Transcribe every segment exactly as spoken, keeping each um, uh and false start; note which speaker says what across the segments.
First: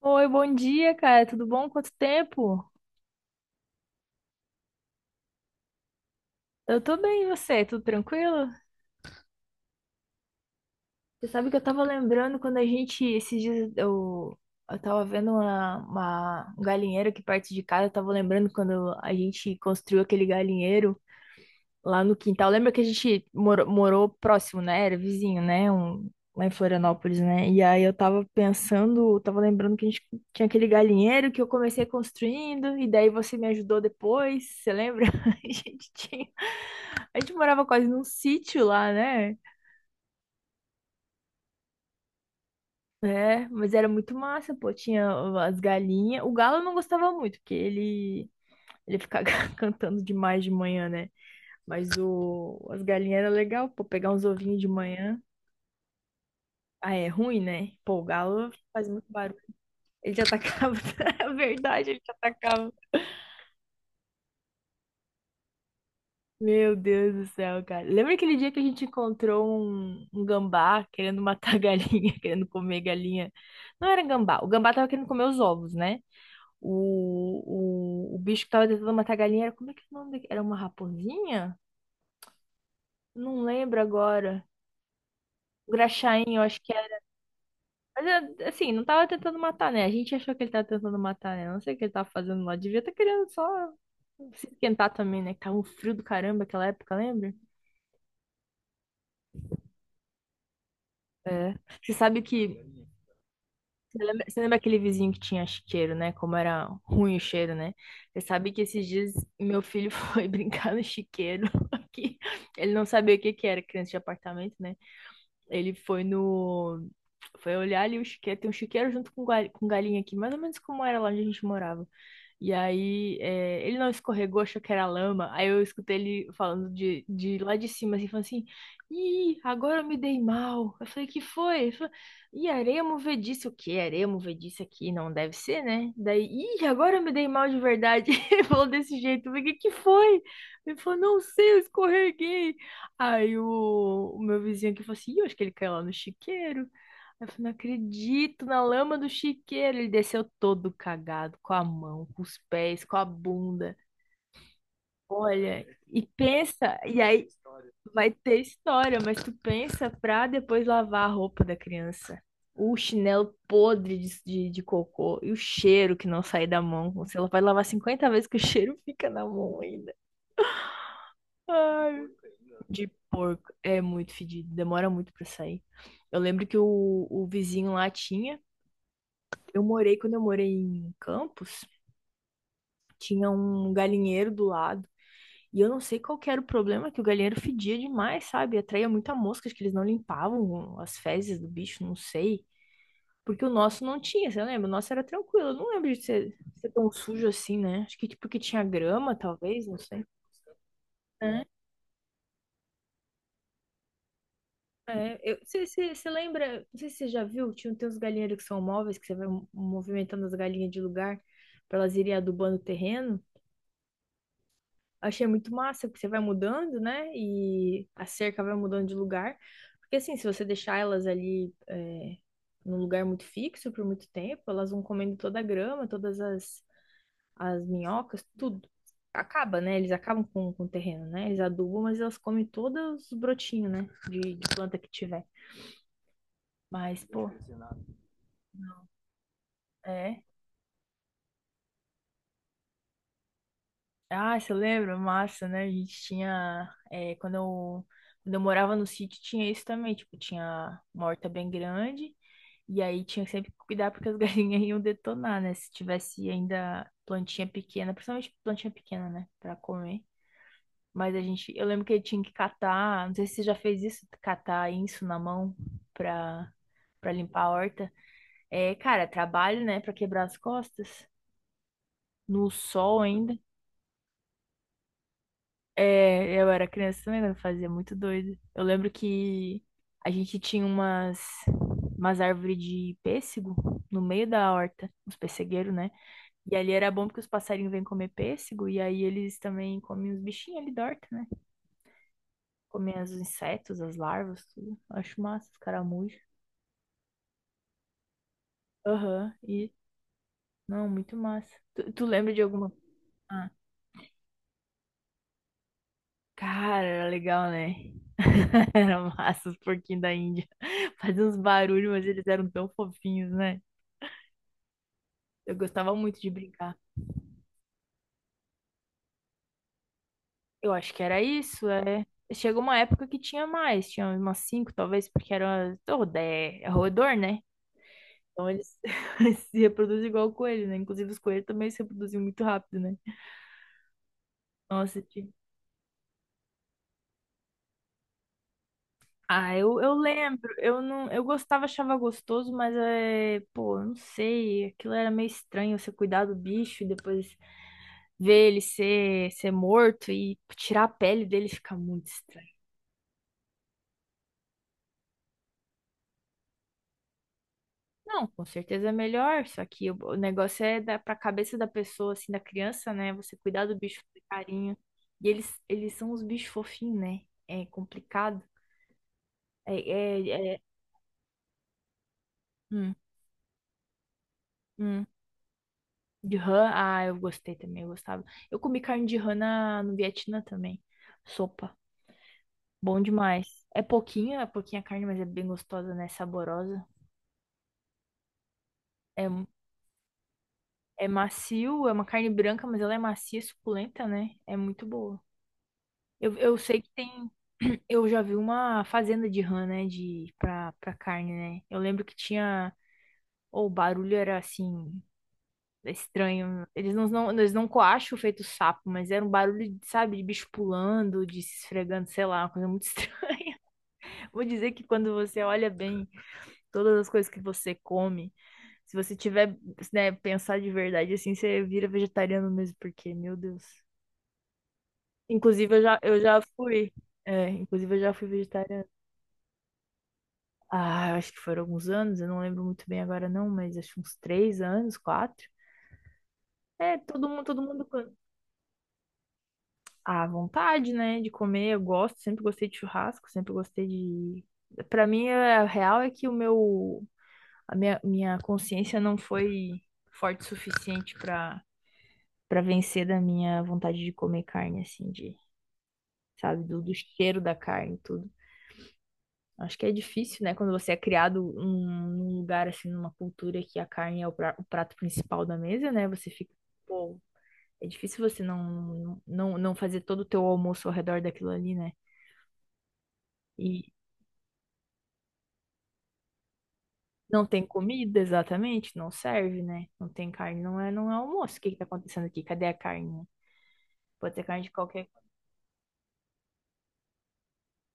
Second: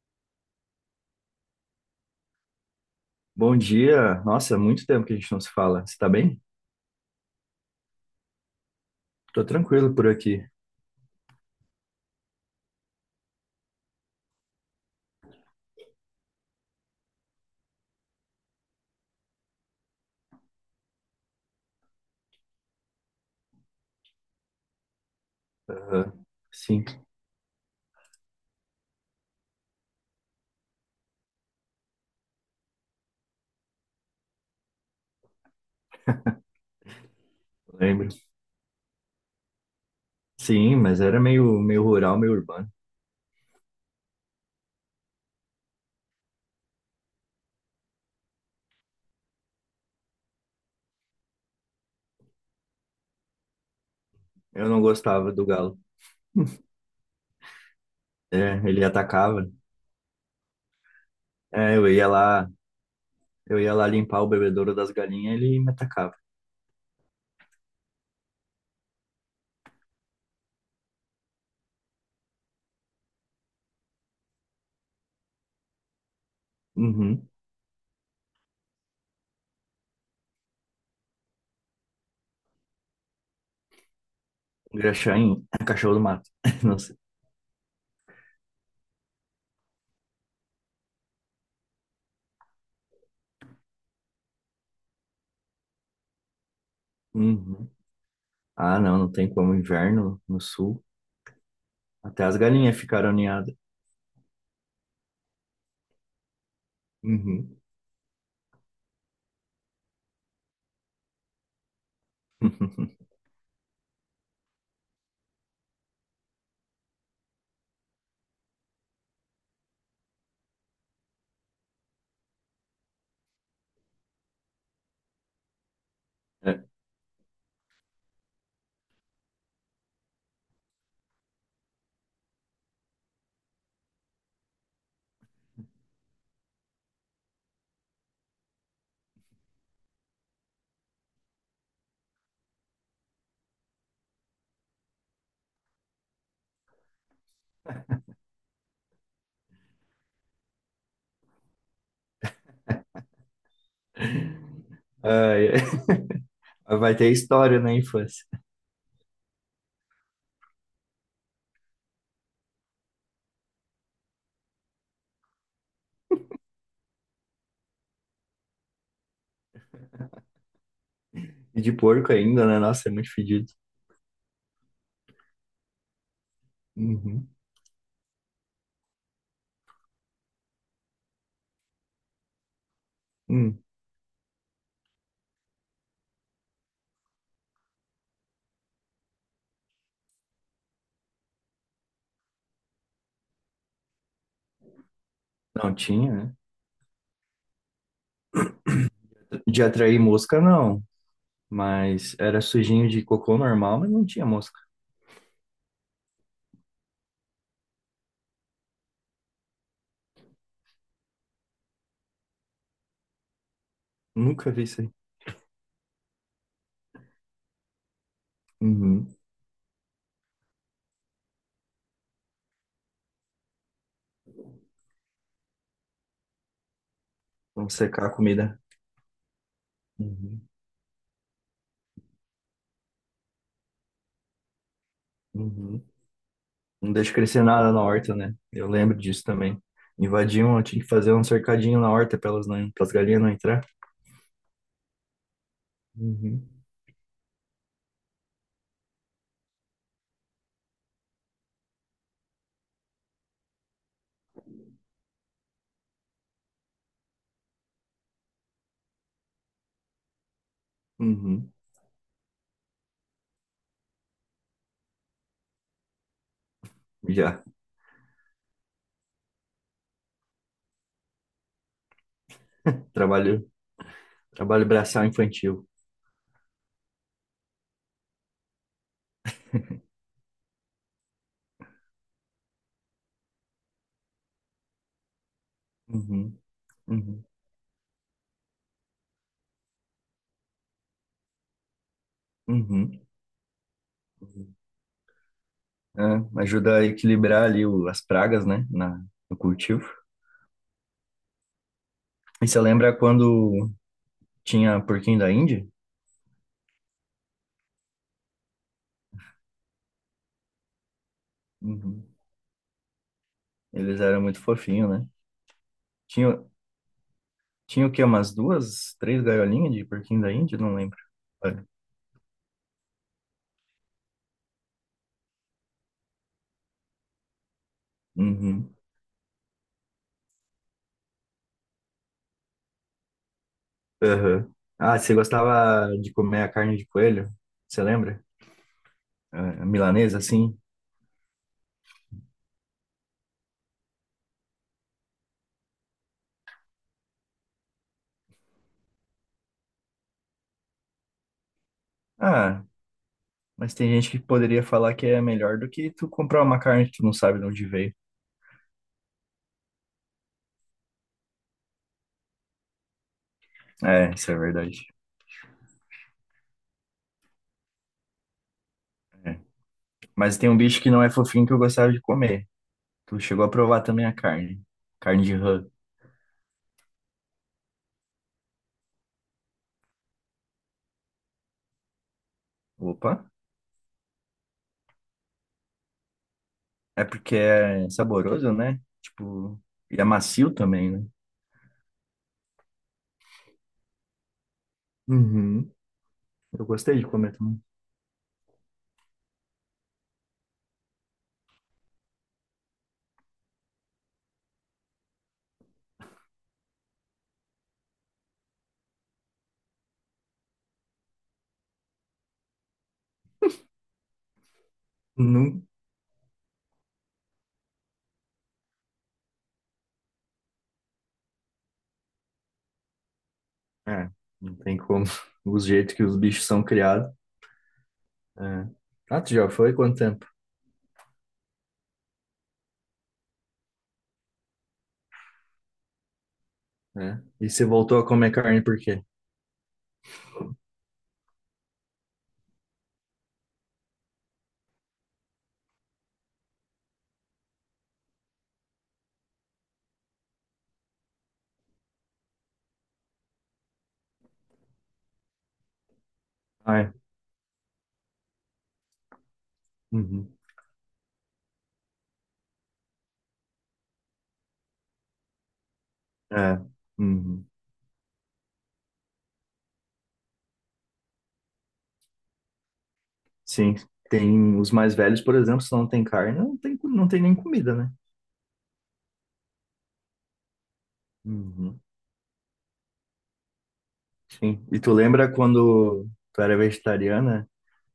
Speaker 1: Oi, bom dia, cara. Tudo bom? Quanto tempo?
Speaker 2: Bom dia. Nossa, é muito tempo que a gente não se fala. Você tá bem?
Speaker 1: Eu tô bem, e você? Tudo tranquilo?
Speaker 2: Tô tranquilo por aqui.
Speaker 1: Você sabe que eu tava lembrando quando a gente, esses dias, eu, eu tava vendo uma, uma- um galinheiro aqui perto de casa. Eu tava lembrando quando a gente construiu aquele galinheiro lá no quintal. Lembra que a gente morou, morou próximo, né? Era vizinho, né? Um,
Speaker 2: Aham.
Speaker 1: lá em
Speaker 2: Sim,
Speaker 1: Florianópolis, né? E aí eu tava pensando, eu tava lembrando que a gente tinha aquele galinheiro que eu comecei construindo, e daí você me ajudou depois, você lembra? A gente tinha. A gente morava quase num
Speaker 2: lembro.
Speaker 1: sítio lá, né?
Speaker 2: Sim, mas era meio, meio rural, meio urbano.
Speaker 1: É, mas era muito massa, pô. Tinha as galinhas. O galo eu não gostava muito, porque ele, ele ficava cantando demais de manhã, né? Mas o, as galinhas era legal, pô, pegar uns ovinhos de
Speaker 2: Eu não
Speaker 1: manhã.
Speaker 2: gostava do galo.
Speaker 1: Ah, é ruim, né? Pô, o galo
Speaker 2: É, ele
Speaker 1: faz muito barulho.
Speaker 2: atacava.
Speaker 1: Ele te atacava. É
Speaker 2: É, eu
Speaker 1: verdade, ele
Speaker 2: ia
Speaker 1: te
Speaker 2: lá,
Speaker 1: atacava.
Speaker 2: eu ia lá limpar o bebedouro das galinhas, ele me atacava.
Speaker 1: Meu Deus do céu, cara. Lembra aquele dia que a gente encontrou um, um gambá querendo matar a galinha, querendo comer galinha? Não era gambá. O gambá tava querendo comer os ovos, né?
Speaker 2: Uhum.
Speaker 1: O, o, o bicho que tava tentando matar a galinha era... Como é que é o nome daquele? Era uma raposinha? Não lembro agora.
Speaker 2: Graxá em
Speaker 1: O
Speaker 2: cachorro do
Speaker 1: graxaim,
Speaker 2: mato.
Speaker 1: eu acho que
Speaker 2: Não sei.
Speaker 1: era. Mas, é, assim, não tava tentando matar, né? A gente achou que ele tava tentando matar, né? Não sei o que ele tava fazendo lá. Devia estar querendo só se esquentar também, né? Que tava um frio do caramba aquela época, lembra?
Speaker 2: Uhum. Ah, não, não tem como. Inverno no sul.
Speaker 1: É. Você sabe
Speaker 2: Até as galinhas
Speaker 1: que.
Speaker 2: ficaram ninhadas.
Speaker 1: Você lembra, você lembra aquele vizinho que tinha chiqueiro, né? Como era ruim o cheiro,
Speaker 2: Uhum.
Speaker 1: né? Você sabe que esses dias meu filho foi brincar no chiqueiro aqui. Ele não sabia o que que era criança de apartamento, né? Ele foi no. Foi olhar ali o chiqueiro. Tem um chiqueiro junto com, gal- com galinha aqui, mais ou menos como era lá onde a gente morava. E aí, é, ele não escorregou, achou que era lama. Aí eu escutei ele
Speaker 2: É.
Speaker 1: falando de, de lá de cima, assim, falando assim: Ih, agora eu me dei mal. Eu falei: Que foi? Ele falou: Ih, areia movediça. O quê? Areia movediça aqui? Não deve ser, né? Daí, Ih, agora eu me dei mal de verdade. Ele falou desse jeito. Eu falei: Que que foi? Ele falou: Não sei, eu escorreguei. Aí o, o meu vizinho aqui falou assim: Ih, eu acho que ele caiu lá no chiqueiro. Aí eu falei: não acredito, na lama do chiqueiro. Ele desceu todo cagado, com a mão, com os pés, com a bunda.
Speaker 2: Ai,
Speaker 1: Olha, e pensa,
Speaker 2: vai
Speaker 1: e
Speaker 2: ter
Speaker 1: aí
Speaker 2: história na
Speaker 1: vai
Speaker 2: infância.
Speaker 1: ter história, mas tu pensa pra depois lavar a roupa da criança. O chinelo podre de, de, de cocô e o cheiro que não sai da mão. Você vai lavar cinquenta vezes que o cheiro fica na mão ainda.
Speaker 2: E de
Speaker 1: Ai,
Speaker 2: porco ainda, né?
Speaker 1: de
Speaker 2: Nossa, é muito
Speaker 1: porco
Speaker 2: fedido.
Speaker 1: é muito fedido, demora muito pra sair. Eu lembro que o, o
Speaker 2: Uhum.
Speaker 1: vizinho lá tinha. Eu morei, quando eu morei em Campos, tinha
Speaker 2: Hum.
Speaker 1: um galinheiro do lado. E eu não sei qual que era o problema, que o galinheiro fedia demais, sabe? Atraía muita mosca, acho que eles não limpavam as fezes do bicho, não sei. Porque o nosso não tinha, você lembra? O nosso era tranquilo. Eu não
Speaker 2: Não
Speaker 1: lembro de
Speaker 2: tinha, né?
Speaker 1: ser, ser tão sujo assim, né? Acho que tipo que tinha grama,
Speaker 2: De
Speaker 1: talvez, não
Speaker 2: atrair
Speaker 1: sei.
Speaker 2: mosca, não.
Speaker 1: É,
Speaker 2: Mas era sujinho de cocô normal, mas não tinha mosca.
Speaker 1: é, eu, você, você, você lembra, não sei se você já viu, tinha tem uns galinheiros que são móveis, que você vai movimentando as galinhas de lugar para elas irem adubando o terreno.
Speaker 2: Nunca vi isso aí.
Speaker 1: Achei muito massa, porque você vai mudando, né? E a cerca vai mudando de
Speaker 2: Uhum.
Speaker 1: lugar. Porque assim, se você deixar elas ali é, num lugar muito fixo por muito tempo, elas vão comendo toda a grama, todas as, as
Speaker 2: Vamos secar a
Speaker 1: minhocas,
Speaker 2: comida.
Speaker 1: tudo. Acaba, né? Eles acabam
Speaker 2: Uhum.
Speaker 1: com, com o terreno, né? Eles adubam, mas elas comem todos os brotinhos, né? De, de planta que tiver.
Speaker 2: Uhum. Não
Speaker 1: Mas,
Speaker 2: deixa
Speaker 1: pô.
Speaker 2: crescer nada na horta, né? Eu lembro disso também.
Speaker 1: É.
Speaker 2: Invadiam, eu tinha que fazer um cercadinho na horta para elas não, para as galinhas não entrar.
Speaker 1: Ah, você lembra? Massa, né? A gente
Speaker 2: Uhum.
Speaker 1: tinha. É, quando eu, quando eu morava no sítio, tinha isso também. Tipo, tinha uma horta bem grande. E aí tinha que sempre cuidar porque as galinhas iam detonar, né? Se tivesse ainda plantinha pequena, principalmente plantinha pequena, né? Pra comer. Mas a gente.
Speaker 2: Uhum.
Speaker 1: Eu lembro que eu tinha que catar. Não sei se você já fez isso, catar isso na mão pra, pra limpar
Speaker 2: Já.
Speaker 1: a horta. É, cara, trabalho, né? Pra quebrar as costas. No sol ainda.
Speaker 2: Trabalho, trabalho braçal infantil.
Speaker 1: É, eu era criança também, quando fazia muito doido. Eu lembro que a gente tinha umas, umas árvores de pêssego no meio da horta, uns pessegueiros, né?
Speaker 2: Uhum.
Speaker 1: E ali era bom porque
Speaker 2: Uhum.
Speaker 1: os passarinhos vêm comer pêssego e aí eles também comem os bichinhos ali da horta, né? Comem
Speaker 2: Uhum.
Speaker 1: os insetos, as larvas, tudo. Acho massa, os caramujos.
Speaker 2: É, ajuda a equilibrar ali o- as pragas, né, na,
Speaker 1: Aham,
Speaker 2: no
Speaker 1: e...
Speaker 2: cultivo.
Speaker 1: Não, muito massa. Tu, tu lembra de
Speaker 2: E você
Speaker 1: alguma...
Speaker 2: lembra quando tinha porquinho da Índia?
Speaker 1: Cara, era legal, né? Era massa os porquinhos da Índia. Faziam uns barulhos, mas
Speaker 2: Uhum.
Speaker 1: eles eram tão fofinhos, né?
Speaker 2: Eles eram muito fofinhos, né?
Speaker 1: Eu gostava muito de
Speaker 2: Tinha,
Speaker 1: brincar.
Speaker 2: tinha o quê? Umas duas, três gaiolinhas de porquinho da Índia?
Speaker 1: Eu
Speaker 2: Não
Speaker 1: acho
Speaker 2: lembro.
Speaker 1: que era
Speaker 2: Olha.
Speaker 1: isso, é. Chegou uma época que tinha mais, tinha umas cinco, talvez, porque era rodé, é roedor, né? Então
Speaker 2: Uhum.
Speaker 1: eles se reproduzem igual o coelho, né? Inclusive os coelhos também se reproduziam muito rápido, né?
Speaker 2: Aham. Ah,
Speaker 1: Nossa,
Speaker 2: você gostava de comer a carne de coelho? Você lembra?
Speaker 1: ah,
Speaker 2: A a
Speaker 1: eu, eu
Speaker 2: milanesa,
Speaker 1: lembro,
Speaker 2: assim?
Speaker 1: eu não, eu gostava, achava gostoso, mas é, pô, eu não sei, aquilo era meio estranho, você cuidar do bicho e depois ver ele ser, ser morto e tirar a pele dele fica muito estranho.
Speaker 2: Ah, mas tem gente que poderia falar que é melhor do que tu comprar uma carne que tu não sabe de onde veio.
Speaker 1: Não, com certeza é melhor, só que o, o negócio é da, pra cabeça da pessoa, assim, da criança, né, você cuidar do bicho
Speaker 2: É,
Speaker 1: com
Speaker 2: isso é
Speaker 1: carinho,
Speaker 2: verdade.
Speaker 1: e eles, eles são os bichos fofinhos, né, é complicado,
Speaker 2: É.
Speaker 1: é,
Speaker 2: Mas tem
Speaker 1: é,
Speaker 2: um
Speaker 1: é-
Speaker 2: bicho que não é fofinho que eu gostava de comer.
Speaker 1: hum,
Speaker 2: Tu chegou a provar também a carne.
Speaker 1: hum.
Speaker 2: Carne de rã.
Speaker 1: De rã, ah, eu gostei também, eu gostava. Eu comi carne de rã na, no Vietnã também. Sopa, bom
Speaker 2: Opa.
Speaker 1: demais. É pouquinha, é pouquinha carne, mas é bem gostosa, né? Saborosa.
Speaker 2: É porque é saboroso, né?
Speaker 1: É,
Speaker 2: Tipo, e é macio também, né?
Speaker 1: é macio, é uma carne branca, mas ela é macia, suculenta, né? É muito boa.
Speaker 2: Uhum.
Speaker 1: Eu, eu
Speaker 2: Eu
Speaker 1: sei que
Speaker 2: gostei de
Speaker 1: tem.
Speaker 2: comer também.
Speaker 1: Eu já vi uma fazenda de rã, né? De, pra, pra carne, né? Eu lembro que tinha. Ou o barulho era assim. É estranho. Eles não, não, eles não coacham feito sapo, mas era um barulho, sabe, de bicho pulando, de se esfregando, sei lá, uma coisa muito estranha. Vou dizer que quando você
Speaker 2: Não,
Speaker 1: olha bem todas as coisas que você come, se você tiver, né, pensar de verdade assim, você vira vegetariano mesmo, porque, meu Deus.
Speaker 2: é, não tem como. Os
Speaker 1: Inclusive, eu
Speaker 2: jeitos
Speaker 1: já,
Speaker 2: que os
Speaker 1: eu já
Speaker 2: bichos são
Speaker 1: fui.
Speaker 2: criados.
Speaker 1: É, inclusive, eu já fui
Speaker 2: É.
Speaker 1: vegetariana.
Speaker 2: Ah, tu já foi? Quanto tempo?
Speaker 1: Ah, eu acho que foram alguns anos, eu não lembro muito bem agora não, mas acho que uns três anos, quatro. É,
Speaker 2: É.
Speaker 1: todo mundo,
Speaker 2: E
Speaker 1: todo
Speaker 2: você
Speaker 1: mundo.
Speaker 2: voltou a comer carne por quê?
Speaker 1: A vontade, né, de comer. Eu gosto, sempre gostei de churrasco, sempre gostei de. Pra mim, a real é que o meu, a minha, minha consciência não foi forte o suficiente pra para vencer da minha vontade de comer carne, assim, de, sabe,
Speaker 2: Ah,
Speaker 1: do,
Speaker 2: é.
Speaker 1: do cheiro da carne, e tudo. Acho que é
Speaker 2: Uhum.
Speaker 1: difícil, né, quando você é criado num, num lugar, assim, numa cultura que a carne é o, pra- o prato principal da mesa, né, você fica,
Speaker 2: É.
Speaker 1: pô,
Speaker 2: Uhum.
Speaker 1: é difícil você não, não, não fazer todo o teu almoço ao redor daquilo ali, né?
Speaker 2: Sim.
Speaker 1: E
Speaker 2: Tem os mais velhos, por exemplo, se não tem carne, não tem, não tem nem
Speaker 1: não tem
Speaker 2: comida, né?
Speaker 1: comida, exatamente, não serve, né? Não tem carne, não é, não é almoço. O que que
Speaker 2: Uhum.
Speaker 1: tá acontecendo aqui? Cadê a carne? Pode ter carne
Speaker 2: Sim.
Speaker 1: de
Speaker 2: E tu
Speaker 1: qualquer coisa.
Speaker 2: lembra quando tu era vegetariana,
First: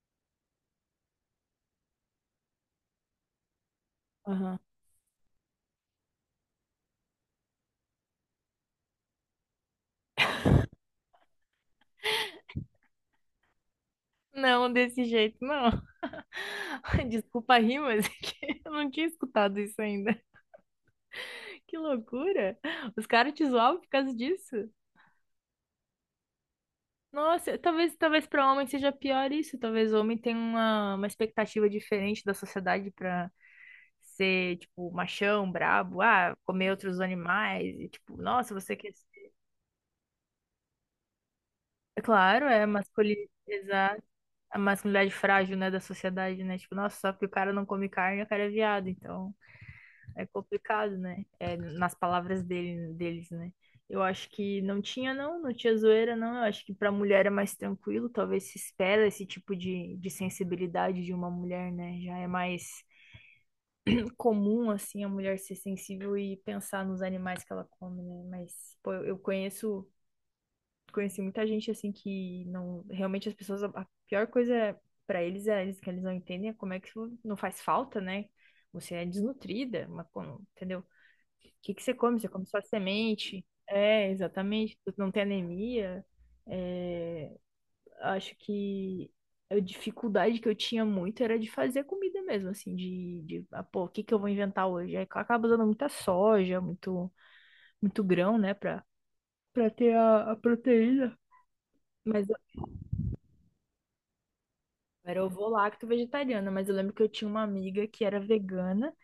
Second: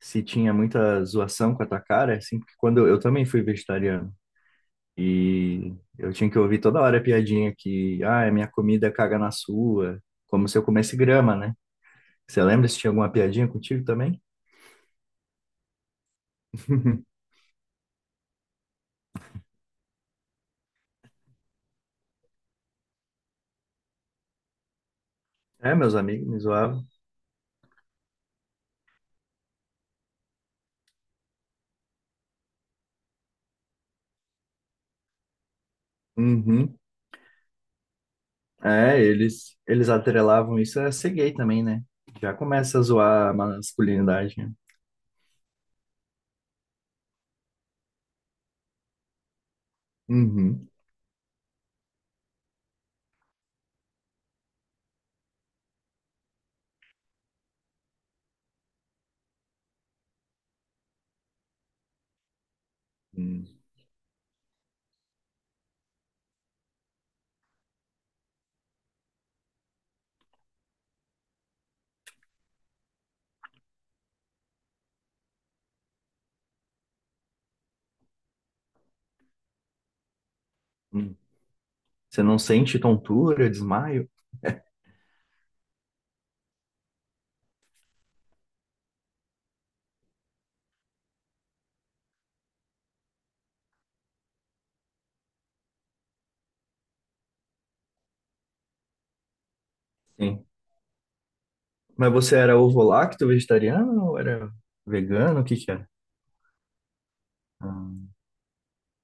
Speaker 2: se tinha muita zoação com a tua cara, assim, porque quando eu, eu também fui vegetariano
Speaker 1: Aham.
Speaker 2: e eu tinha que ouvir toda hora a piadinha que, ah, minha comida caga na sua, como se eu comesse grama, né? Você lembra se tinha alguma piadinha contigo também?
Speaker 1: Não, desse jeito, não. Desculpa a rir, mas é que eu não tinha escutado isso ainda. Que loucura! Os caras te zoavam por causa disso?
Speaker 2: É, meus amigos me zoavam.
Speaker 1: Nossa, talvez, talvez para homem seja pior isso. Talvez o homem tenha uma, uma expectativa diferente da sociedade para ser, tipo, machão, brabo, ah, comer
Speaker 2: Uhum.
Speaker 1: outros animais, e, tipo, nossa, você quer
Speaker 2: É, eles, eles atrelavam isso a ser gay também, né? Já
Speaker 1: claro, é a
Speaker 2: começa a
Speaker 1: masculinidade,
Speaker 2: zoar a
Speaker 1: exato,
Speaker 2: masculinidade, né?
Speaker 1: a masculinidade frágil, né, da sociedade, né? Tipo, nossa, só porque o cara não come carne, o cara é viado. Então, é
Speaker 2: Uhum.
Speaker 1: complicado, né? É, nas palavras dele, deles, né? Eu acho que não tinha, não, não tinha zoeira, não. Eu acho que pra mulher é mais tranquilo, talvez se espera esse tipo de, de sensibilidade de uma mulher, né? Já é mais
Speaker 2: Hum.
Speaker 1: comum, assim, a mulher ser sensível e pensar nos animais que ela come, né? Mas, pô, eu eu conheço conheci muita gente assim que não. Realmente as pessoas. A pior coisa para eles é eles que eles não entendem é como é que não faz falta, né? Você é desnutrida, mas como, entendeu? O
Speaker 2: Hum.
Speaker 1: que que você come?
Speaker 2: Você
Speaker 1: Você
Speaker 2: não
Speaker 1: come só
Speaker 2: sente
Speaker 1: semente?
Speaker 2: tontura, desmaio?
Speaker 1: É, exatamente. Tu não tem anemia. É, acho que a dificuldade que eu tinha muito era de fazer comida mesmo, assim, de, de ah, pô, o que que eu vou inventar hoje? Aí acaba usando muita soja, muito, muito grão, né, pra, pra ter a, a
Speaker 2: Sim.
Speaker 1: proteína.
Speaker 2: Mas
Speaker 1: Mas
Speaker 2: você era ovo-lacto, vegetariano ou era
Speaker 1: eu era
Speaker 2: vegano? O que que
Speaker 1: ovo-lacto
Speaker 2: era?
Speaker 1: vegetariana, mas eu lembro que eu tinha uma amiga que
Speaker 2: Ah,
Speaker 1: era vegana,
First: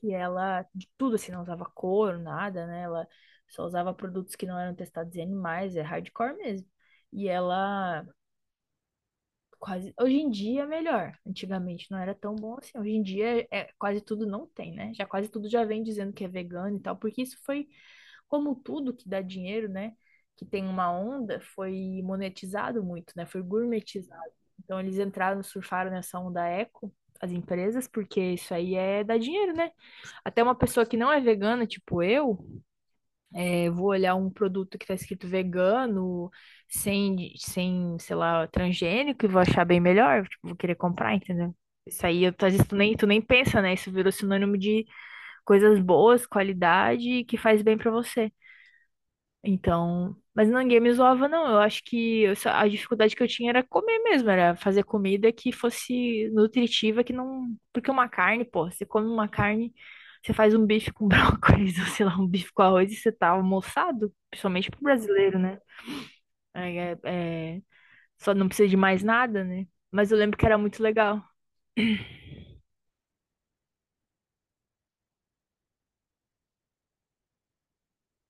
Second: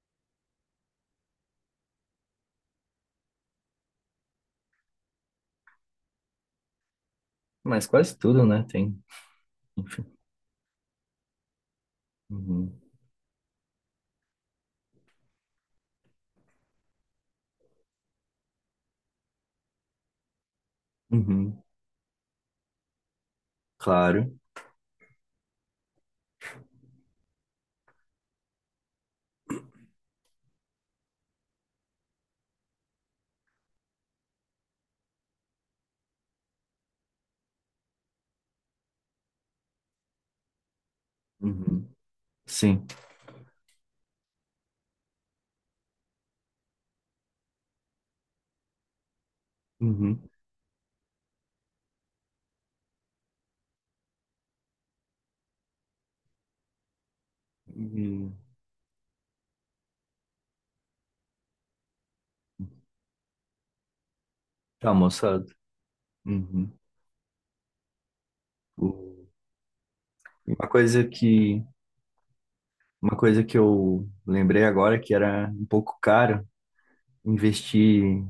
Speaker 1: que ela de tudo assim, não usava couro, nada, né? Ela só usava produtos que não eram testados em animais, é hardcore mesmo. E
Speaker 2: mas
Speaker 1: ela
Speaker 2: quase tudo, né? Tem,
Speaker 1: quase.
Speaker 2: enfim.
Speaker 1: Hoje em dia é melhor. Antigamente não era tão bom
Speaker 2: Uhum.
Speaker 1: assim. Hoje em dia é é, quase tudo não tem, né? Já quase tudo já vem dizendo que é vegano e tal, porque isso foi como tudo que dá dinheiro, né? Que tem uma onda,
Speaker 2: Uhum.
Speaker 1: foi monetizado muito, né? Foi gourmetizado.
Speaker 2: Claro.
Speaker 1: Então eles entraram, surfaram nessa onda eco, as empresas, porque isso aí é dar dinheiro, né? Até uma pessoa que não é vegana, tipo eu, é, eu vou olhar um produto que está escrito vegano, sem, sem, sei lá, transgênico, e vou achar bem melhor, tipo, vou querer comprar, entendeu?
Speaker 2: Uhum.
Speaker 1: Isso aí, eu- às vezes tu
Speaker 2: Sim.
Speaker 1: nem, tu nem pensa, né? Isso virou sinônimo de coisas boas, qualidade, e que faz bem pra você. Então,
Speaker 2: Uhum.
Speaker 1: mas ninguém me zoava, não. Eu acho que eu só- a dificuldade que eu tinha era comer mesmo, era fazer comida que fosse nutritiva, que não. Porque uma
Speaker 2: E
Speaker 1: carne, pô, você come uma carne, você faz um bife com brócolis, ou sei lá, um bife com arroz e você tá almoçado, principalmente pro
Speaker 2: tá,
Speaker 1: brasileiro,
Speaker 2: moçada.
Speaker 1: né?
Speaker 2: Uhum.
Speaker 1: É, é- é- só não precisa de mais
Speaker 2: O-
Speaker 1: nada, né? Mas eu lembro que era
Speaker 2: Uma
Speaker 1: muito
Speaker 2: coisa
Speaker 1: legal.
Speaker 2: que, uma coisa que eu lembrei agora é que era um pouco caro investir,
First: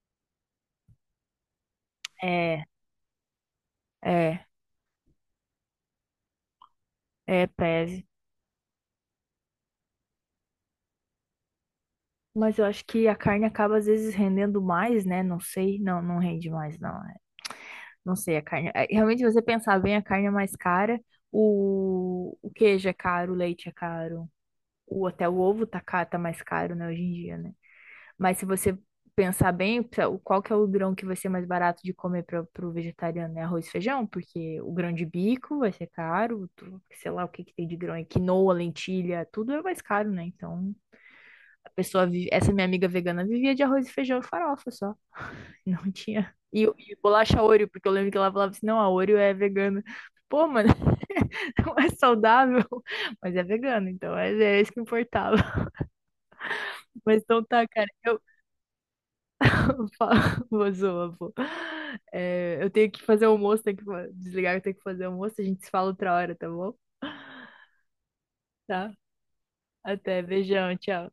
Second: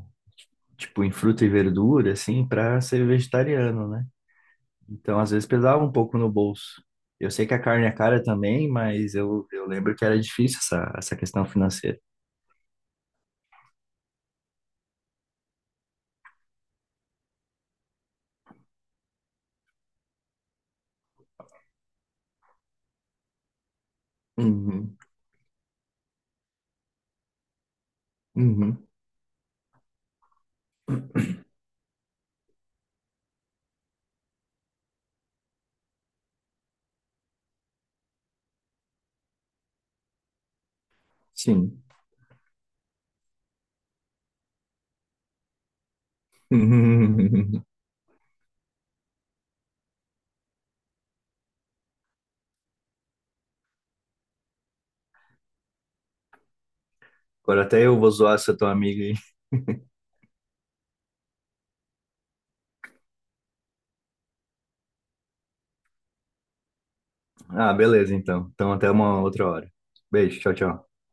Speaker 2: tipo, em fruta e verdura, assim,
Speaker 1: É,
Speaker 2: para ser vegetariano, né?
Speaker 1: é,
Speaker 2: Então, às vezes pesava um pouco no bolso. Eu
Speaker 1: é,
Speaker 2: sei que a carne é
Speaker 1: pese.
Speaker 2: cara também, mas eu, eu lembro que era difícil essa, essa questão financeira.
Speaker 1: Mas eu acho que a carne acaba às vezes rendendo mais, né? Não sei, não, não rende mais, não. Não sei, a carne. É, realmente, se você pensar bem, a carne é mais cara, o, o queijo é caro, o leite é caro,
Speaker 2: Uhum,
Speaker 1: o, até o ovo tá, ca- tá mais caro, né, hoje em dia, né? Mas se você
Speaker 2: uhum,
Speaker 1: pensar bem, o- qual que é o grão que vai ser mais barato de comer para o vegetariano? É arroz e feijão, porque o grão de bico vai ser caro, tu- sei lá o que que tem de grão aí, quinoa, lentilha, tudo é mais caro, né? Então, a
Speaker 2: sim.
Speaker 1: pessoa vive, essa minha amiga vegana vivia de arroz e feijão e farofa só. Não tinha. E, e bolacha Oreo, porque eu lembro que ela falava assim, não, a Oreo é vegana. Pô, mano, não é saudável, mas é vegano, então é, é isso que importava. Mas então
Speaker 2: Agora
Speaker 1: tá,
Speaker 2: até
Speaker 1: cara,
Speaker 2: eu vou
Speaker 1: eu
Speaker 2: zoar essa tua amiga aí.
Speaker 1: falo, vou zoar, pô. É, eu tenho que fazer almoço, tenho que fa- desligar, eu tenho que fazer almoço, a gente se fala outra hora, tá bom?
Speaker 2: Ah, beleza, então. Então, até
Speaker 1: Tá?
Speaker 2: uma outra hora.
Speaker 1: Até,
Speaker 2: Beijo, tchau,
Speaker 1: beijão,
Speaker 2: tchau.
Speaker 1: tchau.